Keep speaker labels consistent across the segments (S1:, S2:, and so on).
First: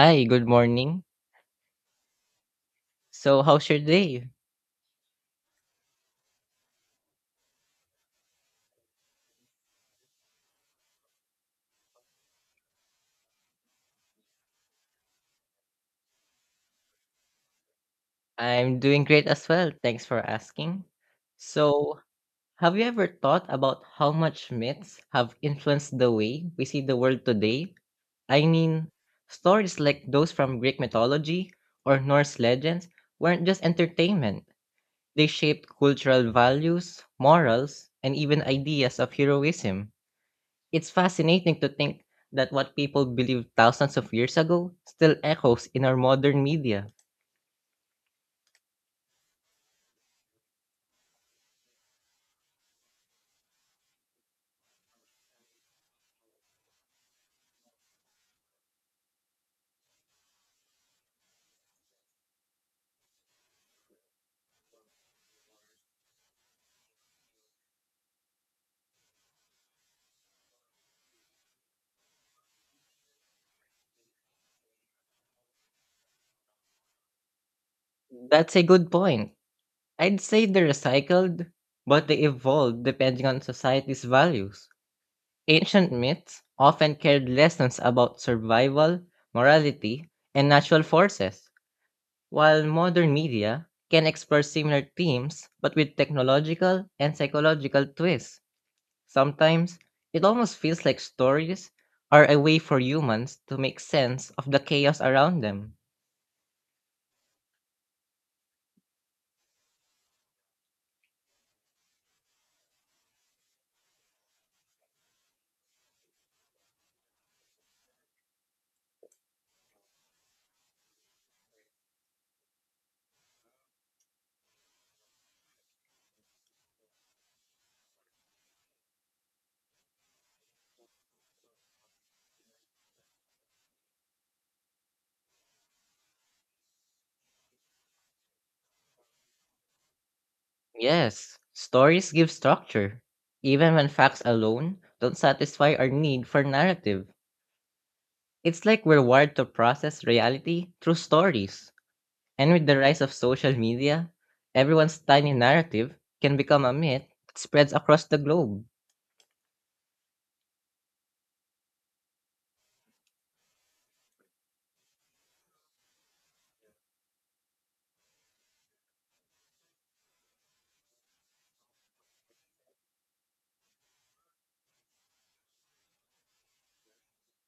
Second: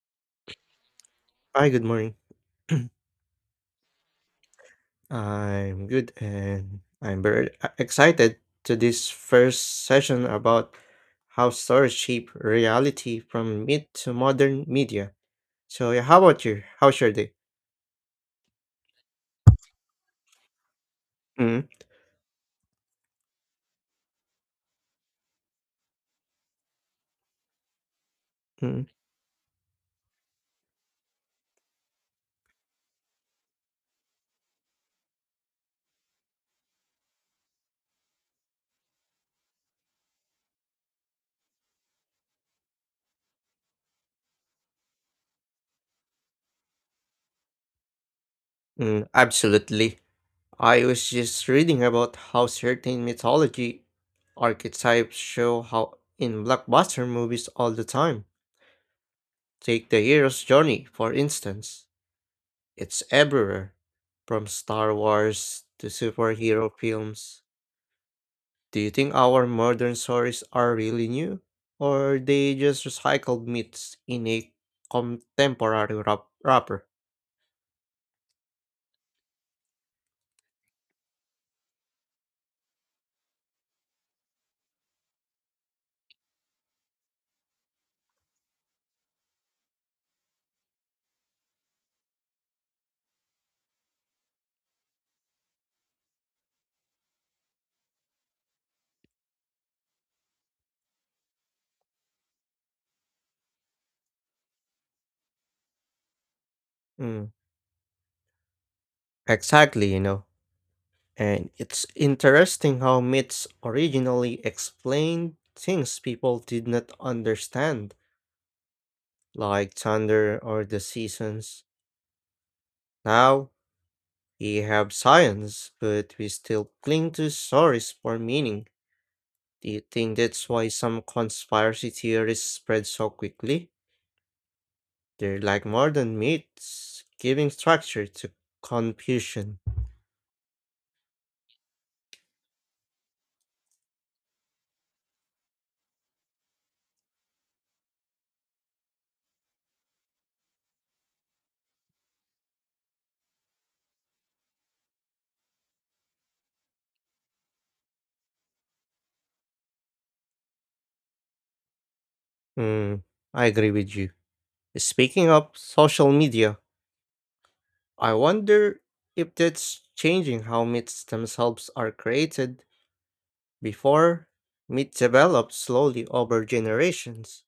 S1: Hi, good morning.
S2: Hi, good morning.
S1: So, how's your day?
S2: I'm good and I'm excited to this first session about how stories shape reality from myth to modern media. So, yeah, how about you? How's your day?
S1: I'm doing great as well. Thanks for asking.
S2: Mm,
S1: So, have you ever thought about how much myths have influenced the way we see the world today? I
S2: mm,
S1: mean, stories like those from Greek mythology or Norse legends weren't just entertainment, they shaped cultural values, morals, and even ideas of heroism. It's fascinating to think that what people believed thousands of years ago still echoes in our modern media.
S2: absolutely. I was just reading about how certain mythology archetypes show how in blockbuster movies all the time. Take the hero's journey, for instance. It's everywhere, from Star Wars to superhero films. Do you think our modern stories are really new? Or they just recycled myths in a wrapper?
S1: That's a good point. I'd say they recycled, but they evolved depending on society's values. Ancient myths often carried lessons about survival, morality, and natural forces, while modern media can explore similar themes but with technological and psychological twists. Sometimes, it almost feels like stories are a way for humans to make sense of the chaos around them.
S2: Mm, exactly, And it's interesting how myths originally explained things people did not understand, like thunder or the seasons. Now, we have science, but we still cling to stories for meaning. Do you think that's why some conspiracy theories spread so quickly? They're like modern myths, giving structure to confusion.
S1: Yes, stories give structure, even when facts alone don't satisfy our need for narrative. It's like we're wired to process reality through stories. And with the rise of social media, everyone's tiny narrative can become a myth that spreads across the globe.
S2: Hmm, I agree with you. Speaking of social media, I wonder if that's changing how myths themselves are created. Before, myths developed slowly over generations,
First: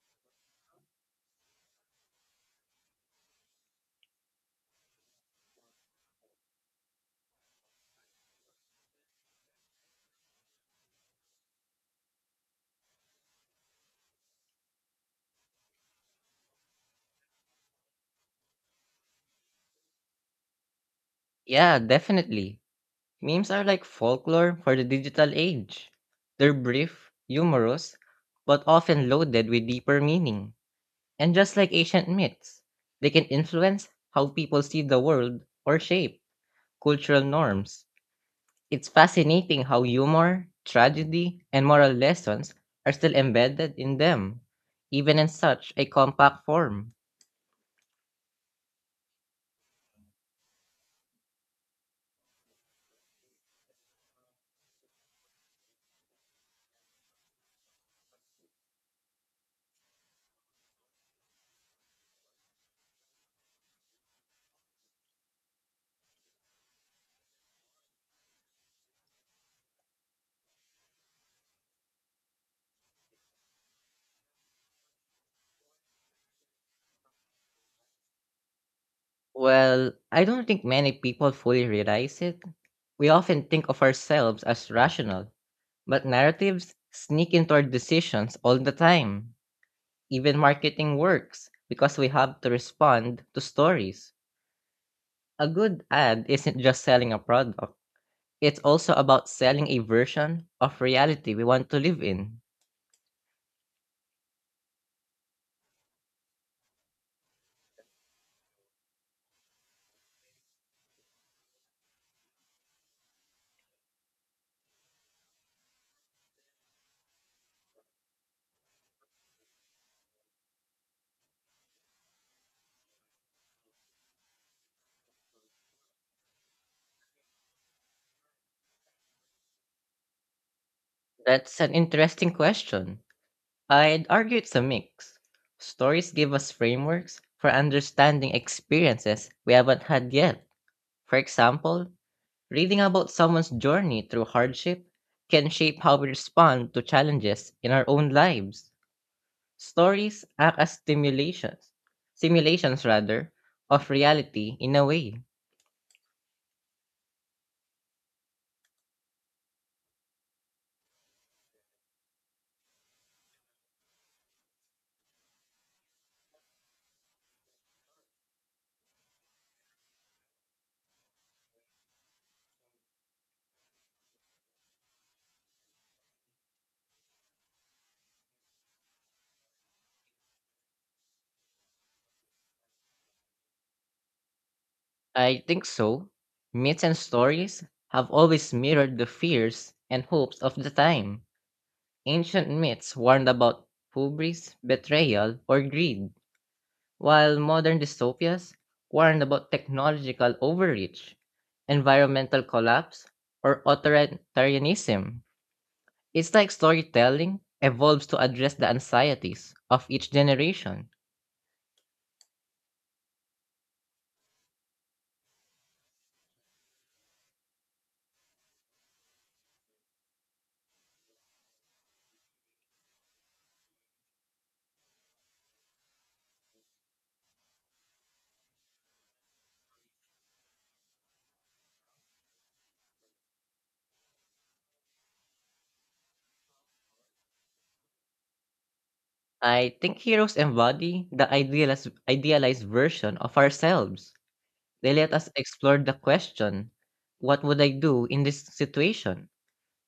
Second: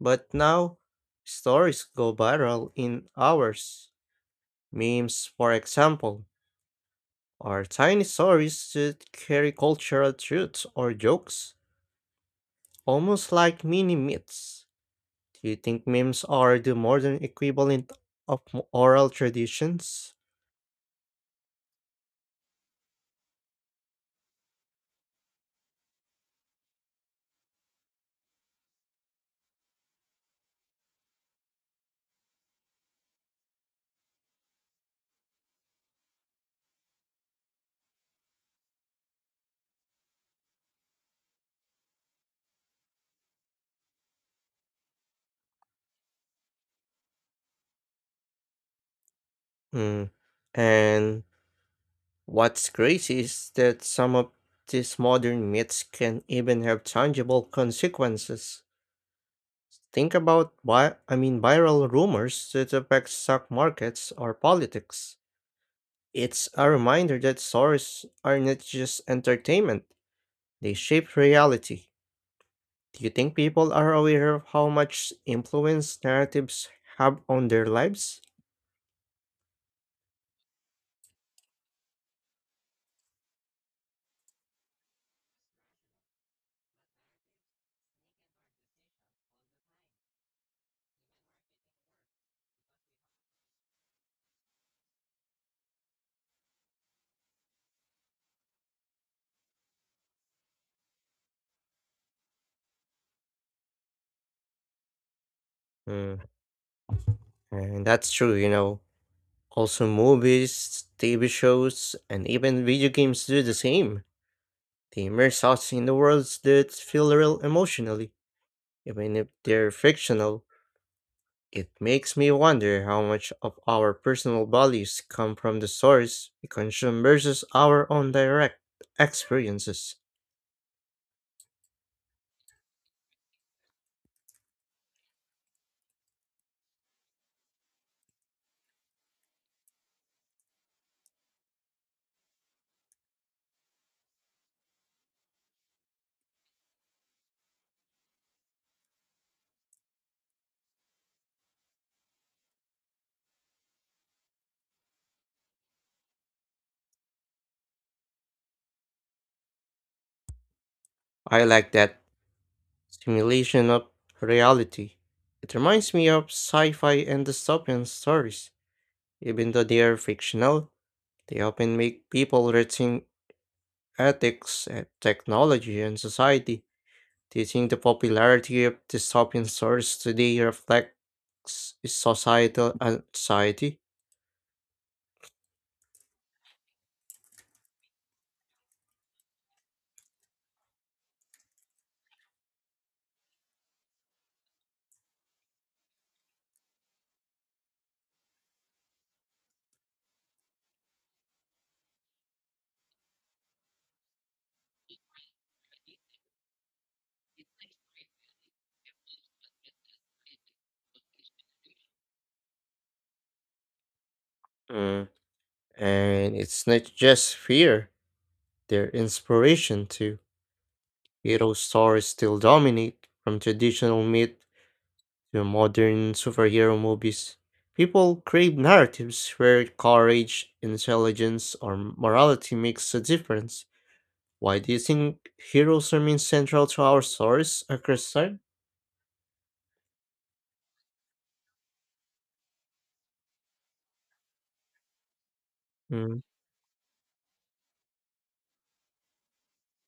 S2: but now stories go viral in hours. Memes, for example our tiny stories should carry cultural truths or jokes, almost like mini myths. Do you think memes are the modern equivalent of oral traditions?
S1: Yeah, definitely. Memes are like folklore for the digital age. They're brief, humorous, but often loaded with deeper meaning. And just like ancient myths, they can influence how people see the world or shape cultural norms. It's fascinating how humor, tragedy, and moral lessons are still embedded in them, even in such a compact form.
S2: Mm. And what's crazy is that some of these modern myths can even have tangible consequences. Think about viral rumors that affect stock markets or politics. It's a reminder that stories are not just entertainment. They shape reality. Do you think people are aware of how much influence narratives have on their lives?
S1: Well, I don't think many people fully realize it. We often think of ourselves as rational, but narratives sneak into our decisions all the time. Even marketing works because we have to respond to stories. A good ad isn't just selling a product, it's also about selling a version of reality we want to live in.
S2: Mm, and that's true. Also, movies, TV shows, and even video games do the same. The immerse thoughts in the worlds that feel real emotionally, even if they're fictional. It makes me wonder how much of our personal values come from the source we consume versus our own direct experiences.
S1: That's an interesting question. I'd argue it's a mix. Stories give us frameworks for understanding experiences we haven't had yet. For example, reading about someone's journey through hardship can shape how we respond to challenges in our own lives. Stories act as stimulations, simulations rather, of reality in a way.
S2: I like that simulation of reality. It reminds me of sci fi and dystopian stories. Even though they are fictional, they often make people rethink ethics, and technology, and society. Do you think the popularity of dystopian stories today reflects societal anxiety?
S1: I think so. Myths and stories have always mirrored the fears and hopes of the time. Ancient myths warned about hubris, betrayal, or greed, while modern dystopias warned about technological overreach, environmental collapse, or authoritarianism. It's like storytelling evolves to address the anxieties of each generation.
S2: Mm. And it's not just fear, they're inspiration too. Hero stories still dominate, from traditional myth to modern superhero movies. People crave narratives where courage, intelligence, or morality makes a difference. Why do you think heroes remain central to our stories across time?
S1: I think heroes embody the idealized version of ourselves. They let us explore the
S2: Mm,
S1: question, what would I do in this situation?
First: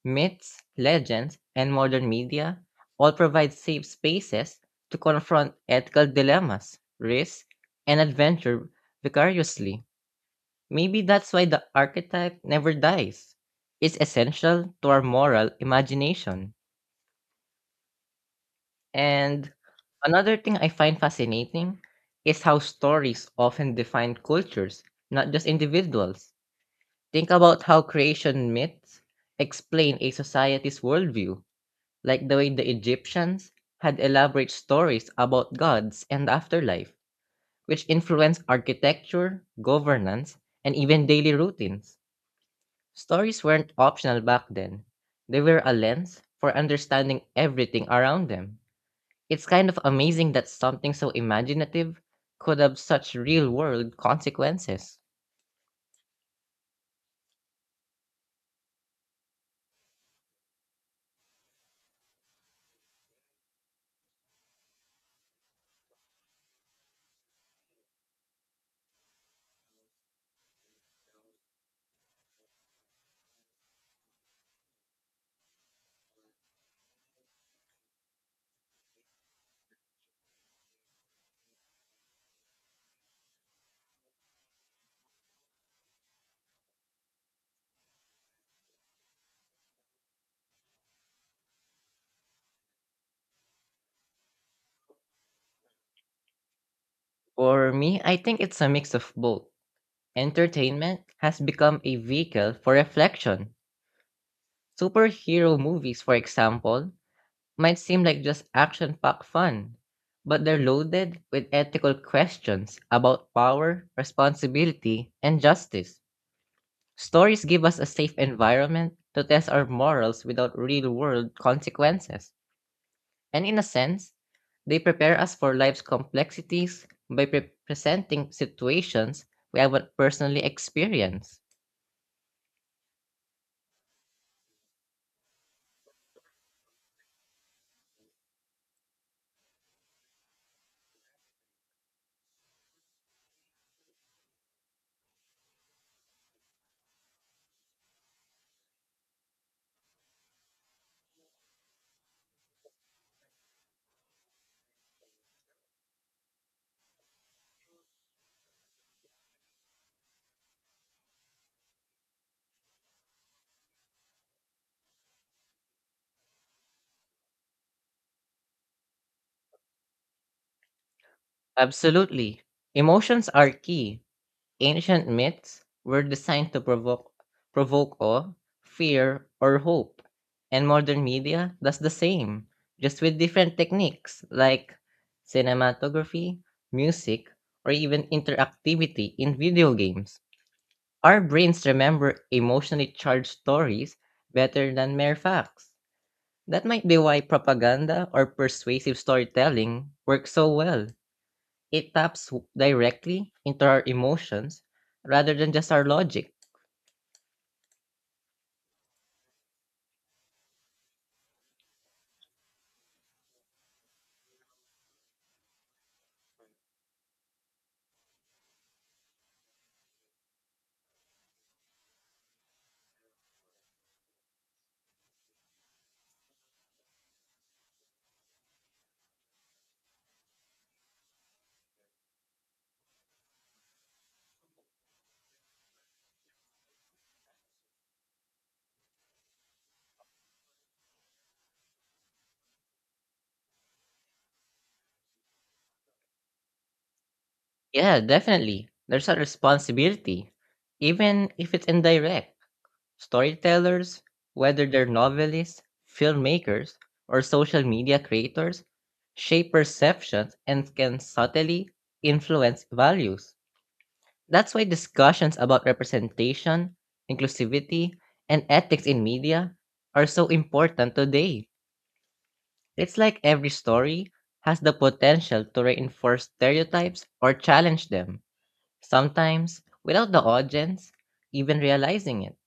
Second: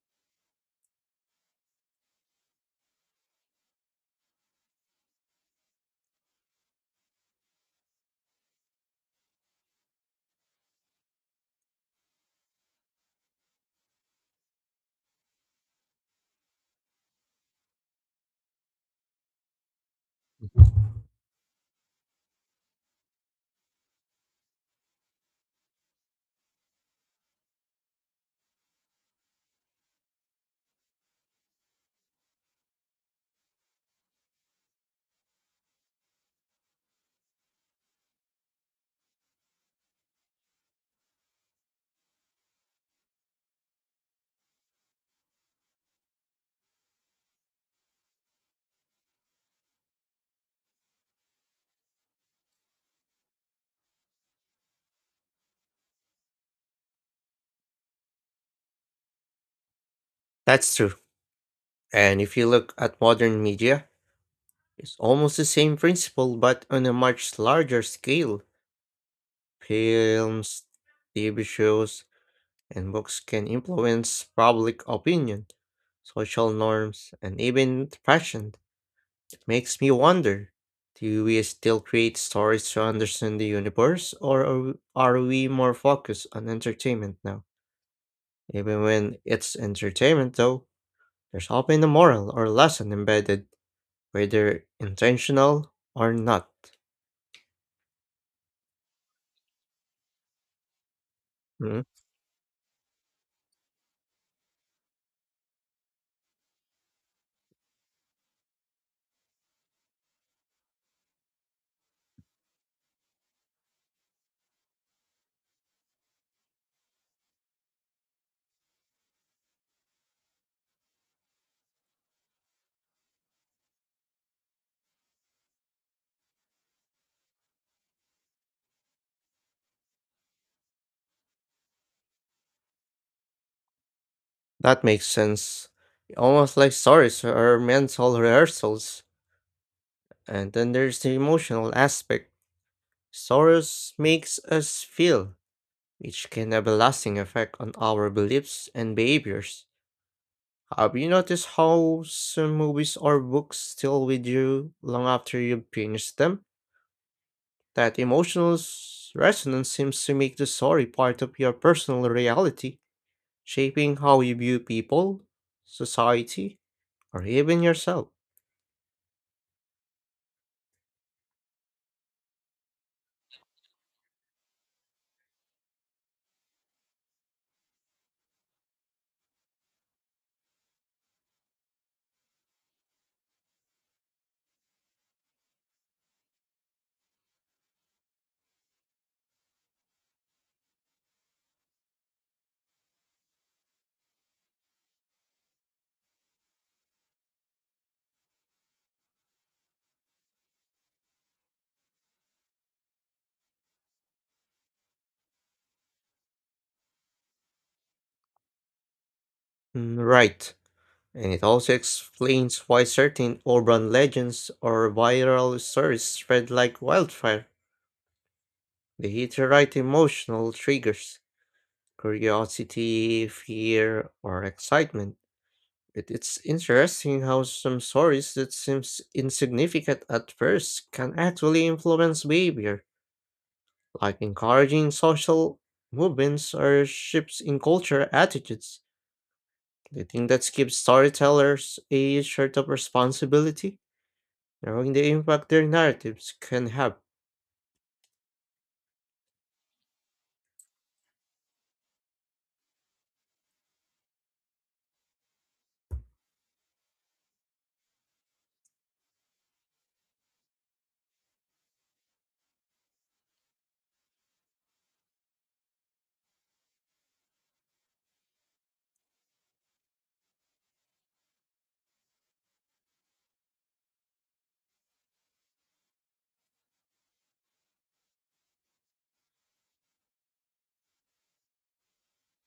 S1: Myths, legends, and modern media all provide safe spaces to confront ethical dilemmas, risk, and adventure vicariously. Maybe that's why the archetype never dies. It's essential to our moral imagination. And another thing I find fascinating is how stories often define cultures, not just individuals. Think about how creation myths explain a society's worldview, like the way the Egyptians had elaborate stories about gods and the afterlife, which influenced architecture, governance, and even daily routines. Stories weren't optional back then, they were a lens for understanding everything around them. It's kind of amazing that something so imaginative could have such real world consequences.
S2: That's true. And if you look at modern media, it's almost the same principle but on a much larger scale. Films, TV shows, and books can influence public opinion, social norms, and even fashion. It makes me wonder, do we still create stories to understand the universe, or are we more focused on entertainment now? Even when it's entertainment, though, there's often a moral or lesson embedded, whether intentional or not.
S1: For me, I think it's a mix of both. Entertainment has become
S2: Mm,
S1: a vehicle for reflection. Superhero movies, for example, might seem like just action packed fun, but they're loaded with ethical questions about power, responsibility, and justice. Stories give us a safe environment to test our morals without real world consequences. And in a sense, they prepare us for life's complexities by presenting situations we haven't personally experienced.
S2: That makes sense. Almost like stories are mental rehearsals. And then there's the emotional aspect. Stories makes us feel, which can have a lasting effect on our beliefs and behaviors. Have you noticed how some movies or books still with you long after you finish them? That emotional resonance seems to make the story part of your personal reality, shaping how you view people, society, or even yourself.
S1: Absolutely. Emotions are key. Ancient myths were designed to provoke awe, fear, or hope. And modern media does the same, just with different techniques like cinematography, music, or even interactivity in video games. Our brains remember emotionally charged stories better than mere facts. That might be why propaganda or persuasive storytelling works so well. It taps directly into our emotions rather than just our logic.
S2: Mm, right. And it also explains why certain urban legends or viral stories spread like wildfire. They hit the right emotional triggers: curiosity, fear, or excitement. It's interesting how some stories that seems insignificant at first can actually influence behavior, like encouraging social movements or shifts in culture attitudes. Do you think that gives storytellers a sort of responsibility, knowing the impact their narratives can have?
S1: Yeah, definitely. There's a responsibility, even if it's indirect. Storytellers, whether they're novelists, filmmakers, or social media creators, shape perceptions and can subtly influence values. That's why discussions about representation, inclusivity, and ethics in media are so important today. It's like every story has the potential to reinforce stereotypes or challenge them, sometimes without the audience even realizing it.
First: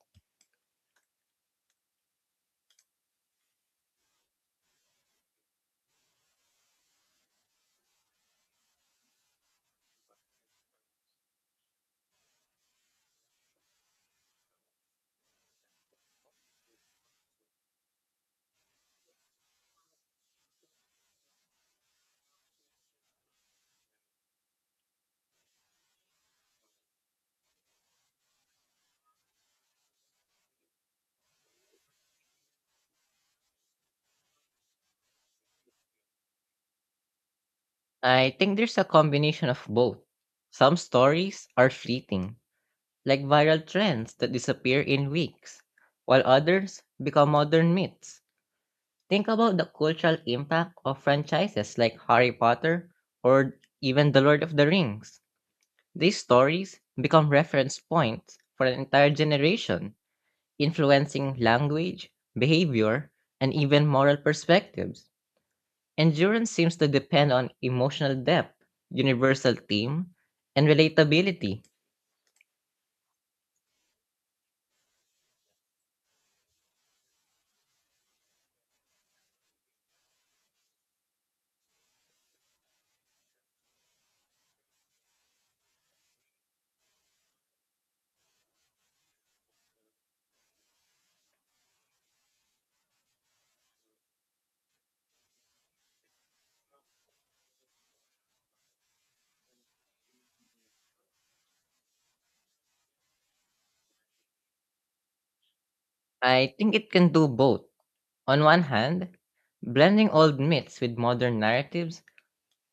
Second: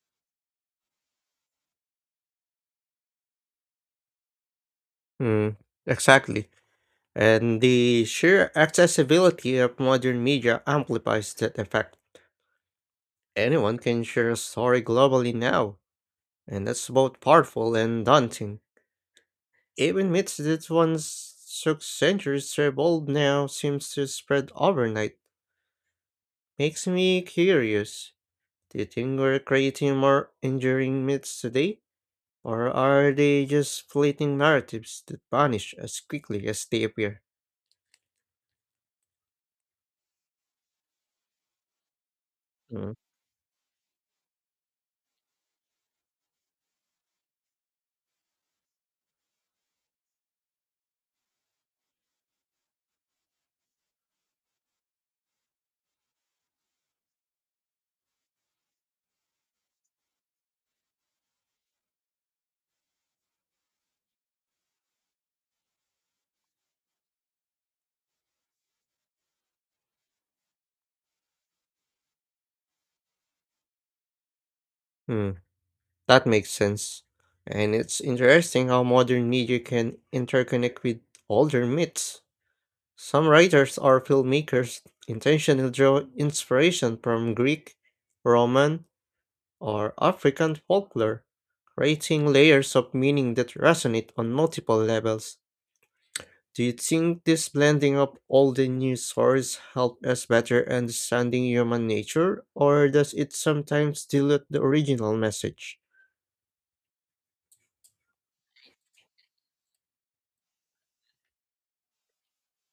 S2: Hmm, exactly. And the sheer accessibility of modern media amplifies that effect. Anyone can share a story globally now, and that's both powerful and daunting. Even myths that once took centuries to evolve now seems to spread overnight. Makes me curious. Do you think we're creating more enduring myths today? Or are they just fleeting narratives that vanish as quickly as they appear?
S1: I think there's a combination of both. Some stories are fleeting,
S2: Mm.
S1: like viral trends that disappear in weeks, while others become modern myths. Think about the cultural impact of franchises like Harry Potter or even The Lord of the Rings. These stories become reference points for an entire generation, influencing language, behavior, and even moral perspectives. Endurance seems to depend on emotional depth, universal theme, and relatability.
S2: Hmm, that makes sense. And it's interesting how modern media can interconnect with older myths. Some writers or filmmakers intentionally draw inspiration from Greek, Roman, or African folklore, creating layers of meaning that resonate on multiple levels. Do you think this blending of all the news sources help us better understanding human nature, or does it sometimes dilute the original message?
S1: I think it can do both. On one hand, blending old myths with modern narratives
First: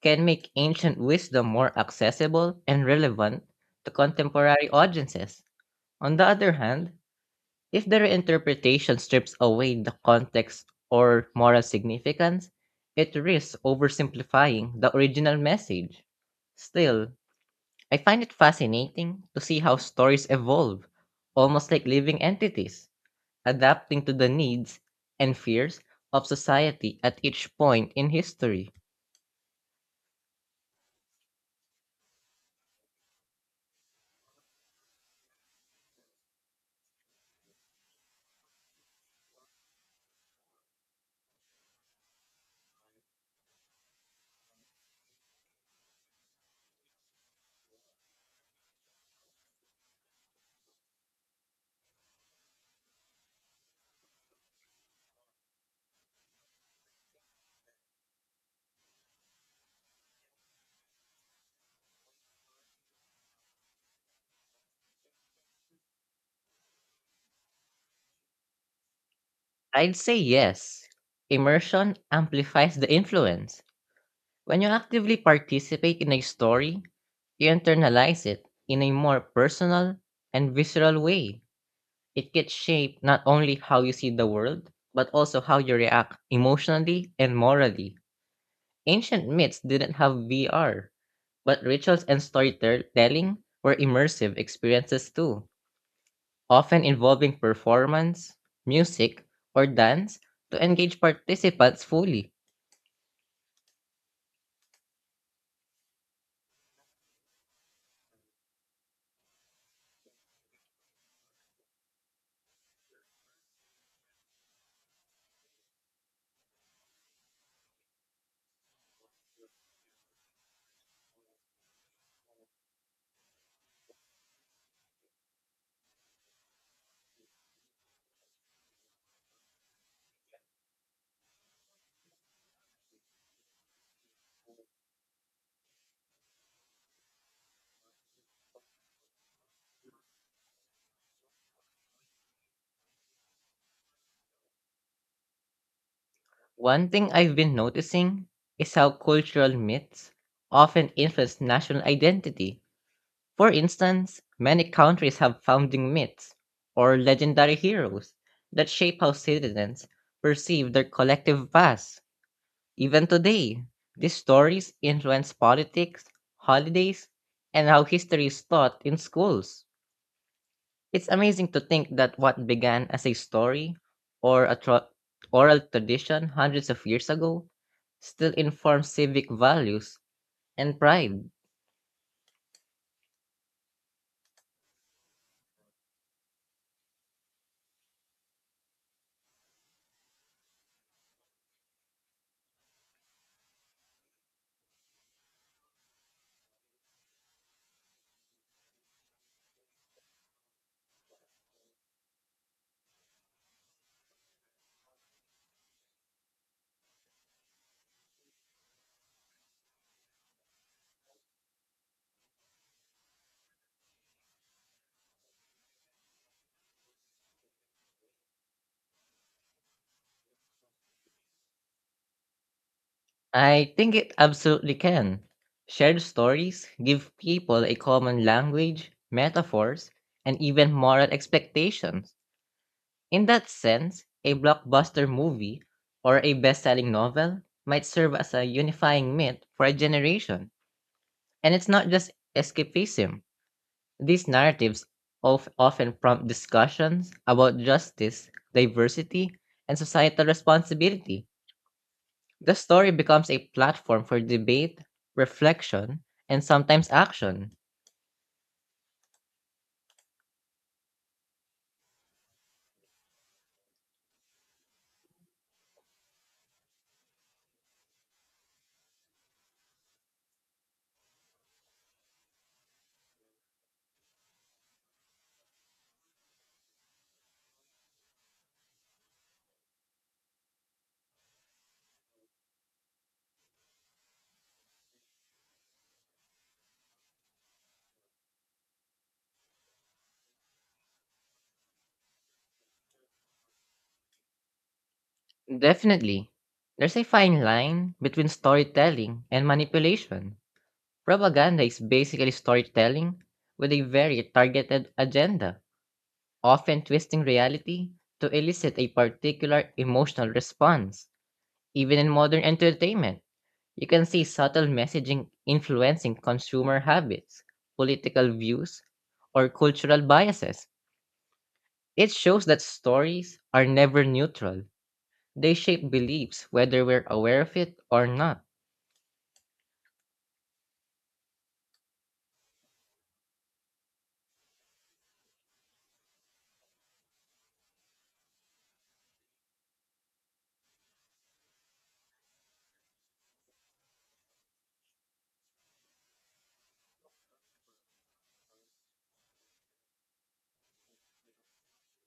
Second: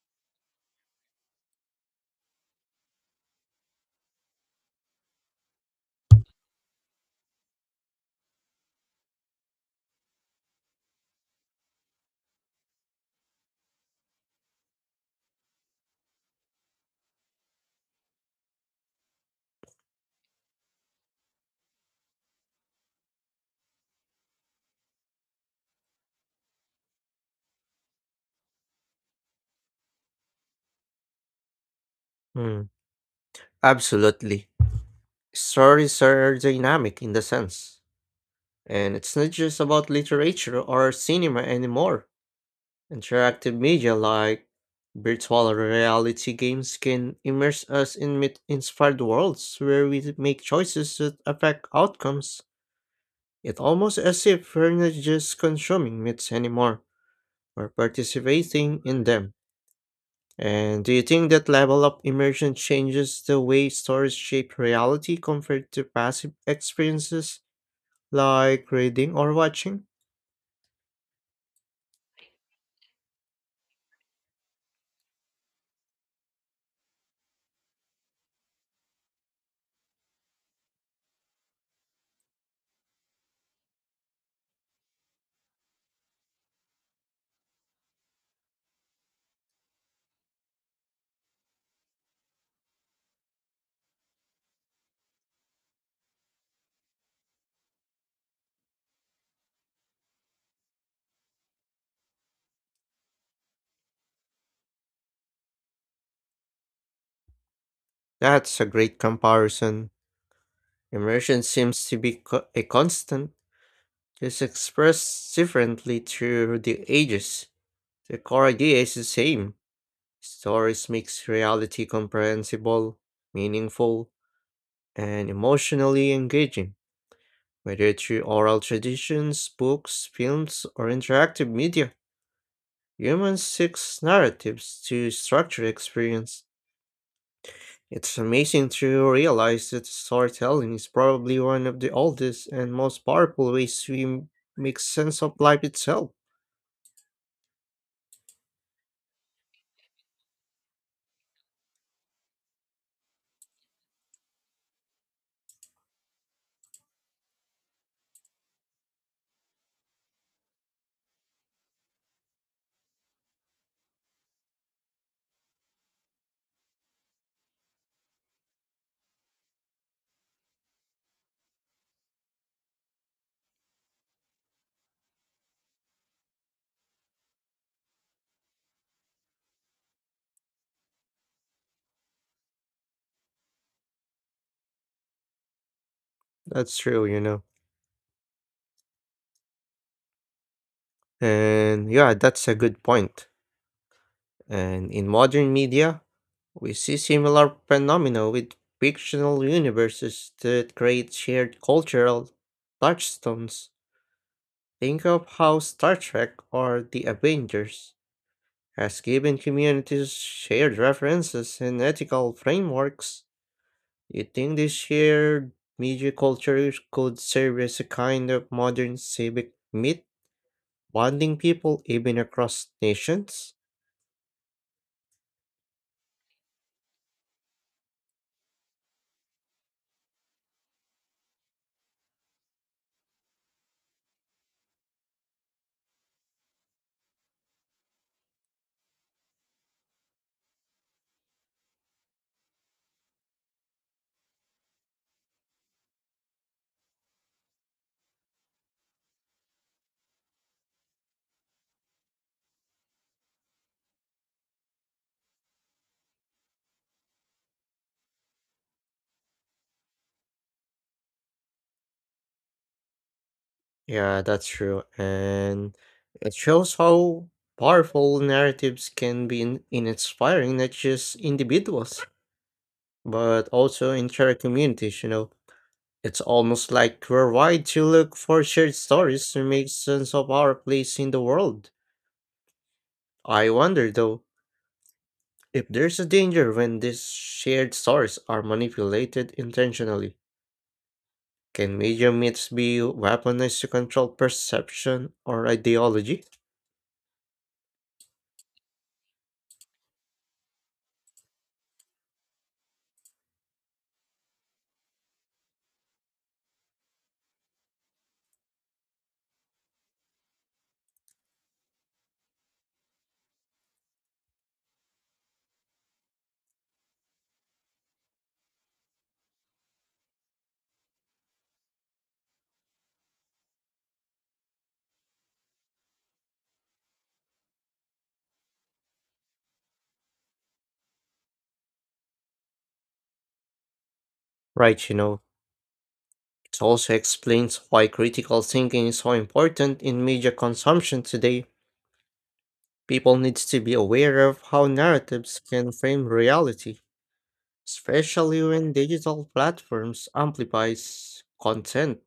S1: can make ancient wisdom more accessible and relevant to contemporary audiences. On the other hand, if the reinterpretation strips away the context or moral significance, it risks oversimplifying the original message. Still, I find it fascinating to see how stories evolve, almost like living entities, adapting to the needs and fears of society at each point in history.
S2: Hmm, absolutely. Stories are dynamic in the sense, and it's not just about literature or cinema anymore. Interactive media like virtual reality games can immerse us in myth inspired worlds where we make choices that affect outcomes. It's almost as if we're not just consuming myths anymore, we're participating in them. And do you think that level of immersion changes the way stories shape reality compared to passive experiences like reading or watching?
S1: I'd say yes. Immersion amplifies the influence. When you actively participate in a story, you internalize it in a more personal and visceral way. It gets shaped not only how you see the world, but also how you react emotionally and morally. Ancient myths didn't have VR, but rituals and storytelling were immersive experiences too, often involving performance, music, or dance to engage participants fully.
S2: That's a great comparison. Immersion seems to be a constant, just expressed differently through the ages. The core idea is the same. Stories makes reality comprehensible, meaningful, and emotionally engaging, whether through oral traditions, books, films, or interactive media. Humans seek narratives to structure experience. It's amazing to realize that storytelling is probably one of the oldest and most powerful ways we make sense of life itself.
S1: One thing I've been noticing is how cultural myths often influence national identity. For instance, many countries have founding myths or legendary heroes that shape how citizens perceive their collective past. Even today, these stories influence politics, holidays, and how history is taught in schools. It's amazing to think that what began as a story or a oral tradition hundreds of years ago still informs civic values and pride.
S2: That's true. And yeah, that's a good point. And in modern media, we see similar phenomena with fictional universes that create shared cultural touchstones. Think of how Star Trek or The Avengers has given communities shared references and ethical frameworks. You think this shared media culture could serve as a kind of modern civic myth, bonding people even across nations?
S1: I think it absolutely can. Shared stories give people a common language, metaphors, and even moral expectations. In that sense, a blockbuster movie or a best selling novel might serve as a unifying myth for a generation. And it's not just escapism. These narratives of often prompt discussions about justice, diversity, and societal responsibility. The story becomes a platform for debate, reflection, and sometimes action.
S2: Yeah, that's true. And it shows how powerful narratives can be in inspiring not just individuals, but also entire communities, It's almost like we're wide to look for shared stories to make sense of our place in the world. I wonder though, if there's a danger when these shared stories are manipulated intentionally. Can media myths be weaponized to control perception or ideology?
S1: Definitely, there's a fine line between storytelling and manipulation. Propaganda is basically storytelling with a very targeted agenda, often twisting reality to elicit a particular emotional response, even in modern entertainment. You can see subtle messaging influencing consumer habits, political views, or cultural biases. It shows that stories are never neutral. They shape beliefs whether we're aware of it or not.
S2: Right, it also explains why critical thinking is so important in media consumption today. People need to be aware of how narratives can frame reality, especially when digital platforms amplifies content,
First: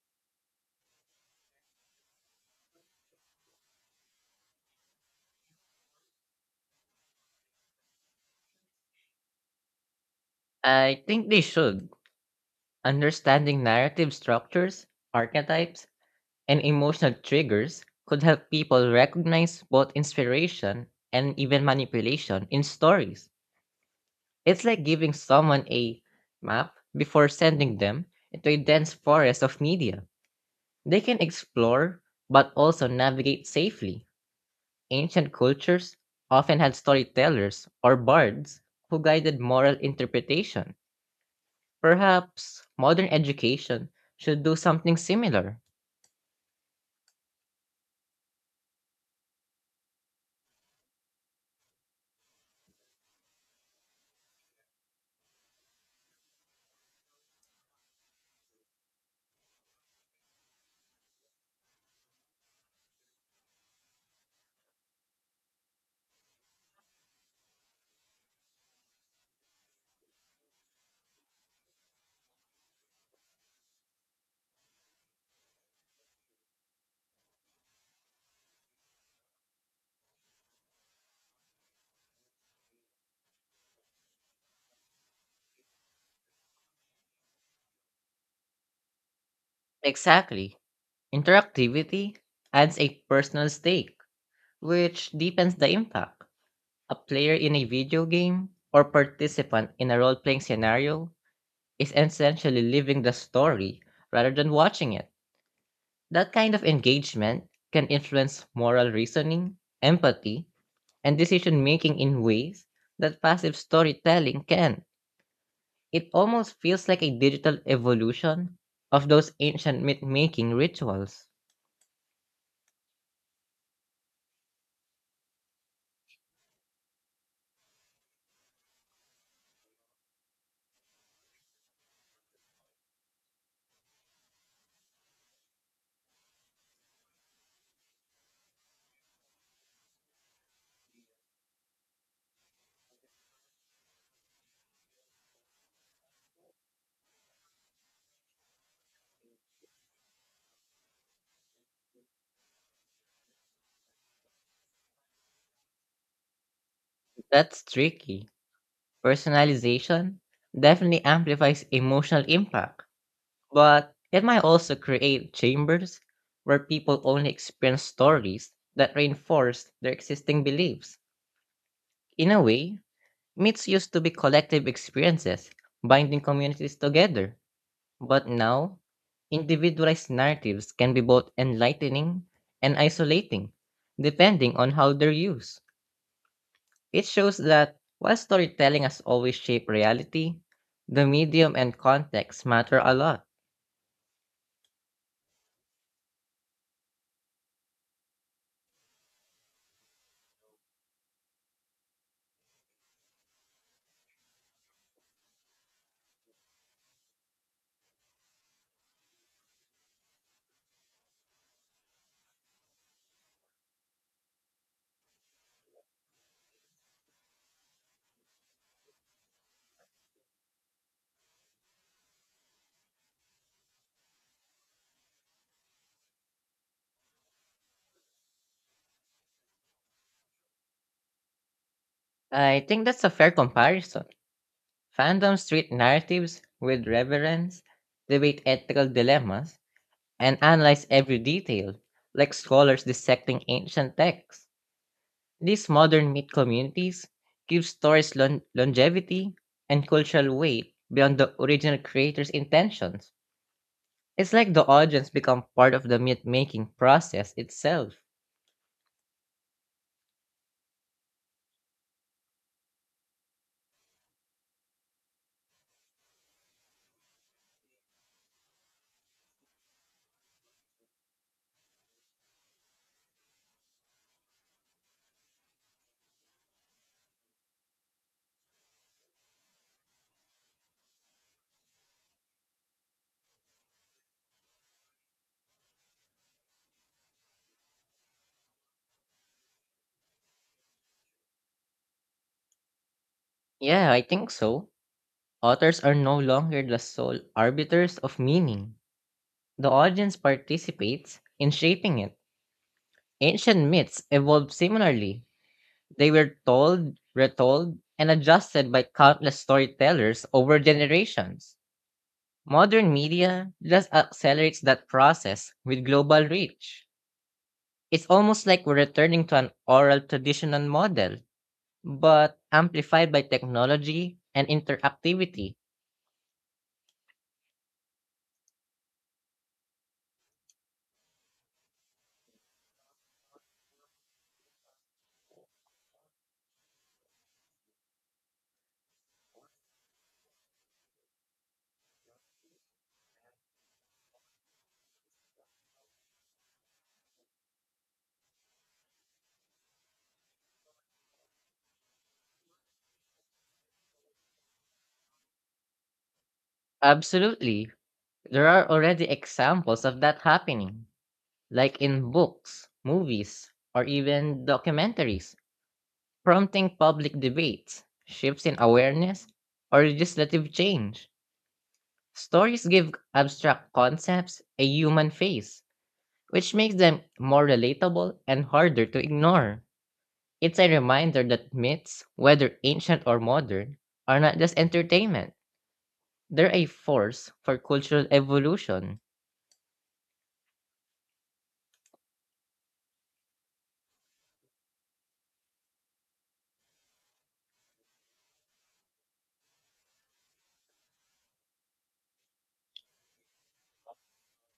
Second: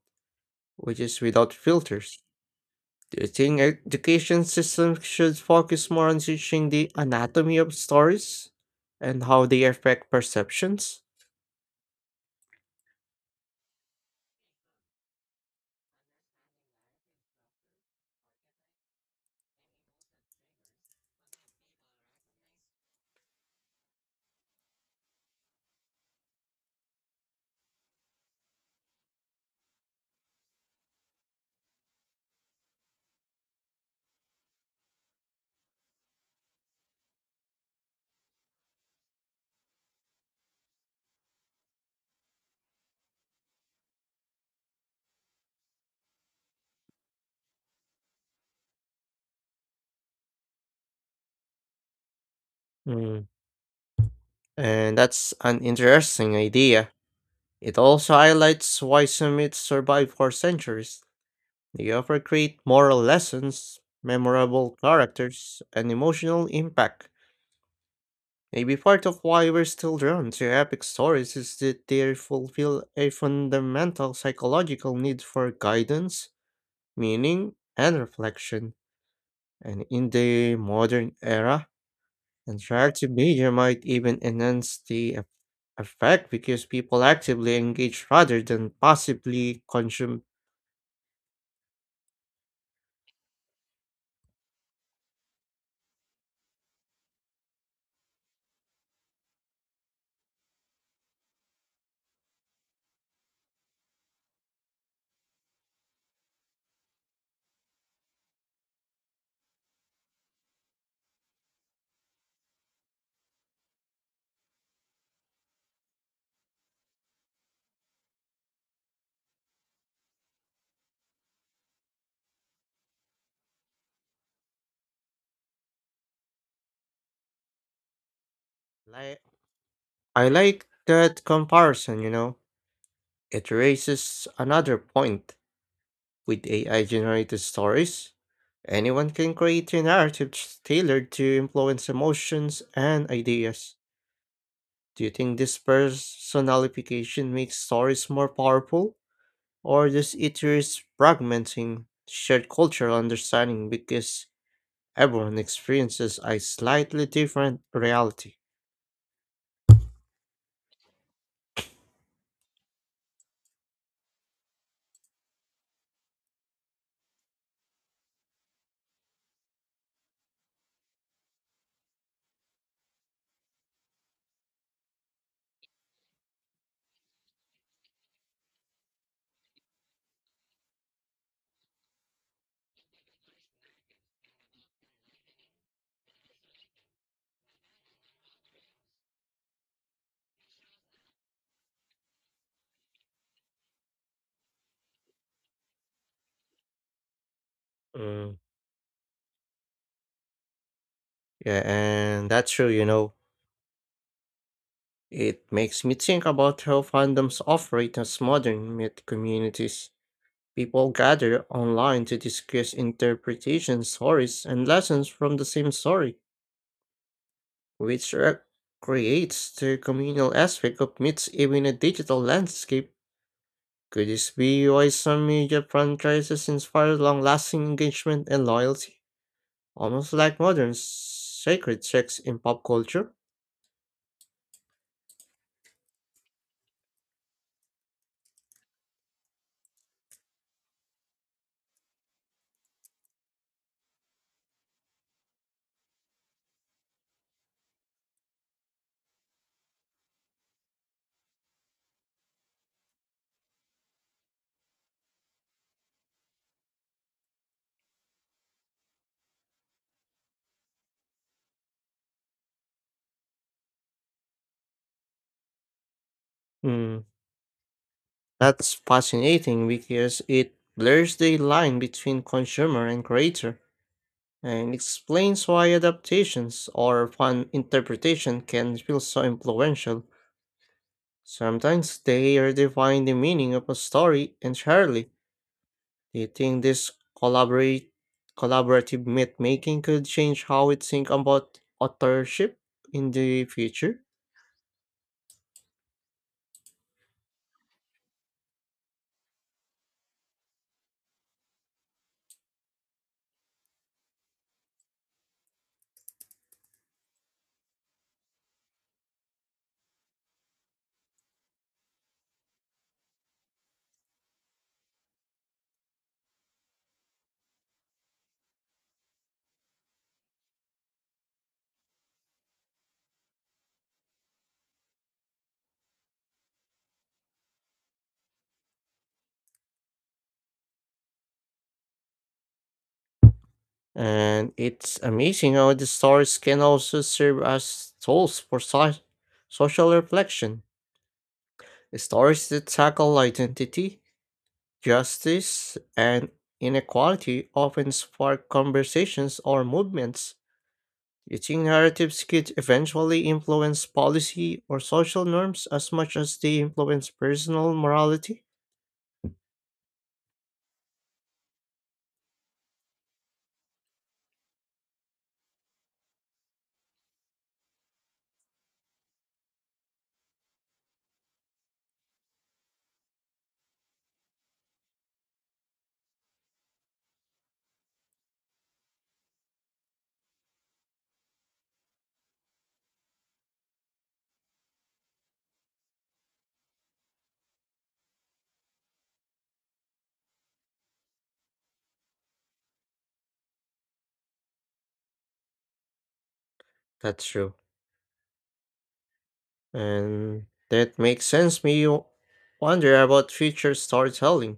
S2: which is without filters. Do you think education systems should focus more on teaching the anatomy of stories and how they affect perceptions?
S1: I think they should. Understanding narrative structures, archetypes, and emotional triggers could help people recognize both inspiration and even manipulation in stories. It's like giving someone a map before sending them into a dense forest of media. They can explore, but also navigate safely. Ancient cultures often had storytellers or bards who guided moral interpretation. Perhaps modern education should do something similar.
S2: Mm, And that's an interesting idea. It also highlights why some myths survive for centuries. They offer great moral lessons, memorable characters, and emotional impact. Maybe part of why we're still drawn to epic stories is that they fulfill a fundamental psychological need for guidance, meaning, and reflection. And in the modern era, interactive media might even enhance the effect because people actively engage rather than passively consume.
S1: Exactly. Interactivity adds a personal stake, which deepens the impact. A player in a video game or participant in a role playing scenario is essentially living the story rather than watching it. That kind of engagement can influence moral reasoning, empathy, and decision making in ways that passive storytelling can. It almost feels like a digital evolution of those ancient myth making rituals.
S2: Li- I like that comparison, It raises another point. With AI generated stories, anyone can create a narrative tailored to influence emotions and ideas. Do you think this personalification makes stories more powerful? Or does it risk fragmenting shared cultural understanding because everyone experiences a slightly different
S1: That's tricky.
S2: reality?
S1: Personalization definitely amplifies emotional impact. But it might also create chambers where people only experience stories that reinforce their existing beliefs. In a way, myths used to be collective experiences, binding communities together. But now, individualized narratives can be both enlightening and isolating, depending on how they're used. It shows that while storytelling has always shaped reality, the medium and context matter a lot.
S2: Mm, Yeah, and that's true. It makes me think about how fandoms operate as modern myth communities. People gather online to discuss interpretations, stories, and lessons from the same story, which creates the communal aspect of myths even in a digital landscape. Could this be why some media franchises inspire long-lasting engagement and loyalty, almost like modern sacred texts in
S1: I
S2: pop
S1: think that's a
S2: culture?
S1: fair comparison. Fandoms treat narratives with reverence, debate ethical dilemmas, and analyze every detail, like scholars dissecting ancient texts. These modern myth communities give stories longevity and cultural weight beyond the original creator's intentions. It's like the audience become part of the myth making process itself.
S2: Hmm. That's fascinating because it blurs the line between consumer and creator and explains why adaptations or fan interpretation can feel so influential. Sometimes they redefine the meaning of a story entirely. Do you think this collaborate, collaborative myth making could change how we think about authorship in the
S1: Yeah, I
S2: future?
S1: think so. Authors are no longer the sole arbiters of meaning. The audience participates in shaping it. Ancient myths evolved similarly. They were told, retold, and adjusted by countless storytellers over generations. Modern media just accelerates that process with global reach. It's almost like we're returning to an oral traditional model, but amplified by technology and interactivity.
S2: And it's amazing how the stories can also serve as tools for social reflection. Stories that tackle identity, justice, and inequality often spark conversations or movements. Do you think narratives could eventually influence policy or social norms as much as they influence
S1: Absolutely.
S2: personal morality?
S1: There are already examples of that happening, like in books, movies, or even documentaries prompting public debates, shifts in awareness, or legislative change. Stories give abstract concepts a human face, which makes them more relatable and harder to ignore. It's a reminder that myths, whether ancient or modern, are not just entertainment. They're a force for cultural evolution.
S2: That's true. And that makes sense. Me wonder about future storytelling.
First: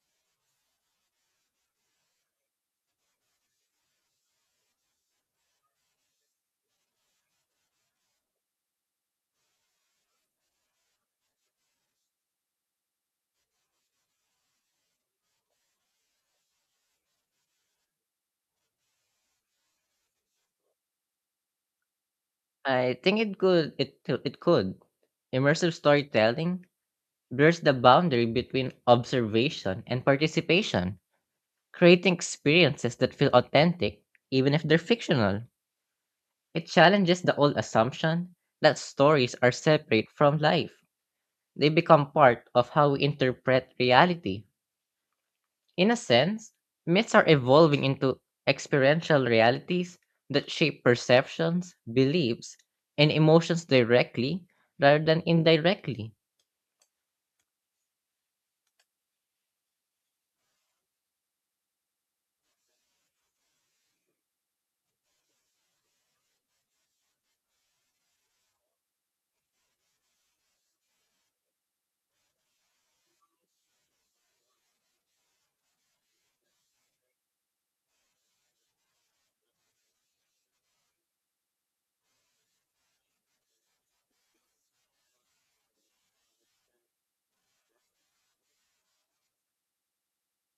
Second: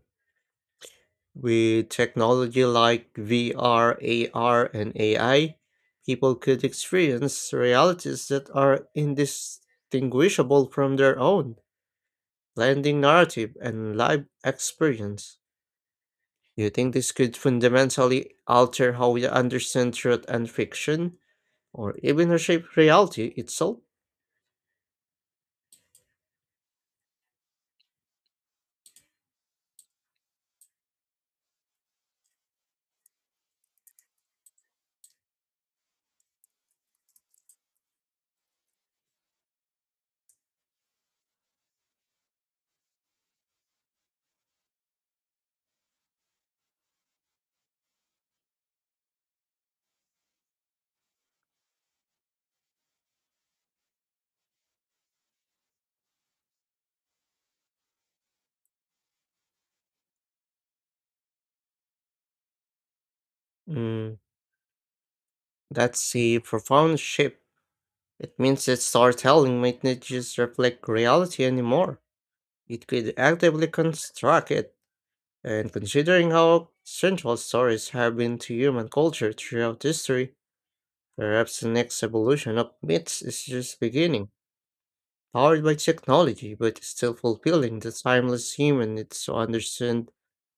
S2: With technology like VR, AR, and AI, people could experience realities that are indistinguishable from their own, blending narrative and live experience. Do you think this could fundamentally alter how we understand truth and fiction, or even reshape
S1: I think
S2: reality
S1: it could
S2: itself?
S1: it, it could. Immersive storytelling blurs the boundary between observation and participation, creating experiences that feel authentic, even if they're fictional. It challenges the old assumption that stories are separate from life. They become part of how we interpret reality. In a sense, myths are evolving into experiential realities that shape perceptions, beliefs, and emotions directly rather than indirectly.
S2: Mm, that's a profound shift. It means that storytelling might not just reflect reality anymore. It could actively construct it. And considering how central stories have been to human culture throughout history, perhaps the next evolution of myths is just beginning, powered by technology but still fulfilling the timeless human needs to understand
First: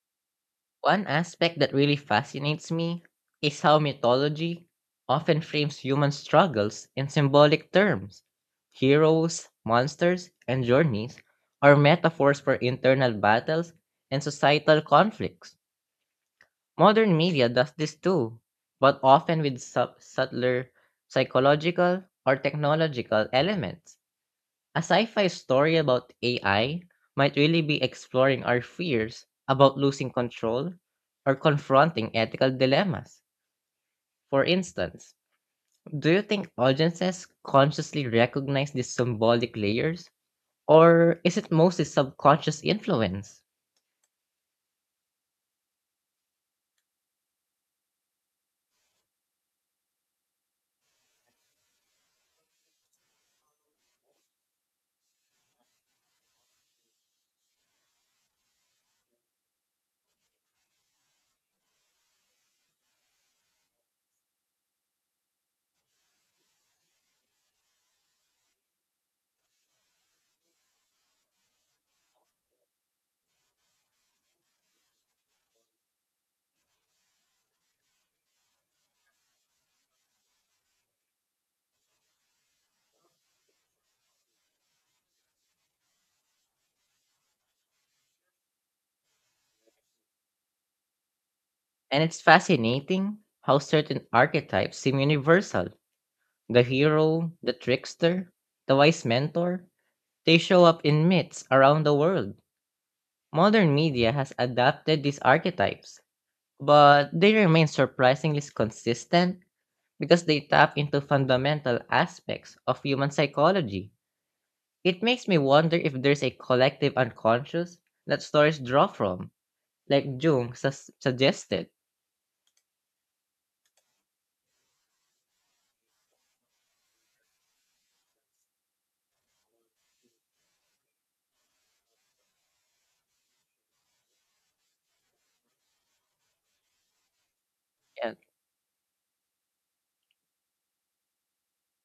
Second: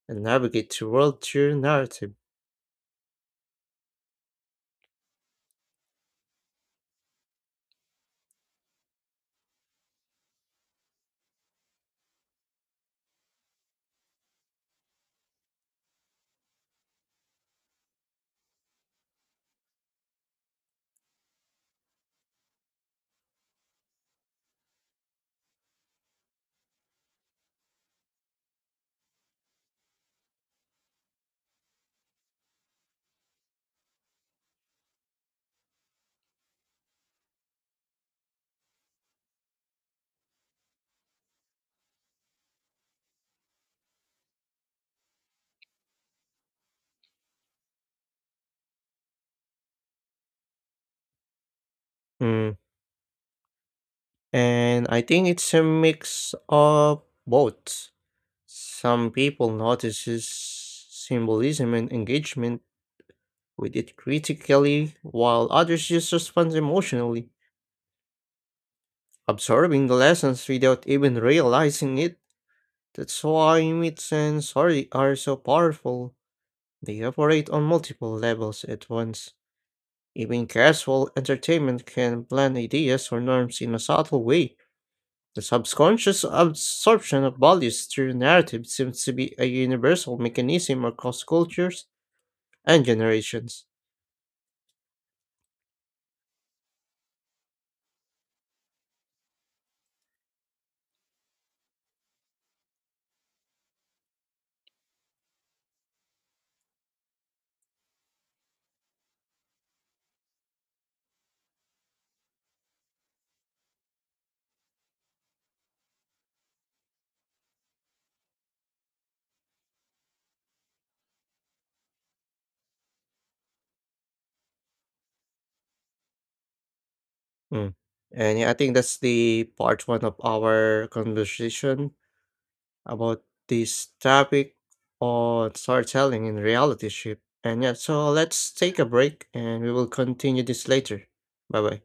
S2: and navigate the
S1: One
S2: world through
S1: aspect that really
S2: narrative.
S1: fascinates me is how mythology often frames human struggles in symbolic terms. Heroes, monsters, and journeys are metaphors for internal battles and societal conflicts. Modern media does this too, but often with subtler psychological or technological elements. A sci fi story about AI might really be exploring our fears about losing control or confronting ethical dilemmas. For instance, do you think audiences consciously recognize these symbolic layers, or is it mostly subconscious influence?
S2: Mm. And I think it's a mix of both. Some people notices symbolism and engagement with it critically, while others just respond emotionally, absorbing the lessons without even realizing it. That's why myths and story are so powerful. They operate on multiple levels at once. Even casual entertainment can plant ideas or norms in a subtle way. The subconscious absorption of values through narrative seems to be a universal mechanism across cultures
S1: And it's
S2: and
S1: fascinating how
S2: generations.
S1: certain archetypes seem universal, the hero, the trickster, the wise mentor, they show up in myths around the world. Modern media has adapted these archetypes, but they remain surprisingly consistent because they tap into fundamental aspects of human psychology. It makes me wonder if there's a collective unconscious that stories draw from, like Jung suggested.
S2: Mm. And yeah, I think that's the part one of our conversation about this topic on storytelling in reality ship. And yeah, so
S1: Yeah.
S2: let's take a break and we will continue this later. Bye bye.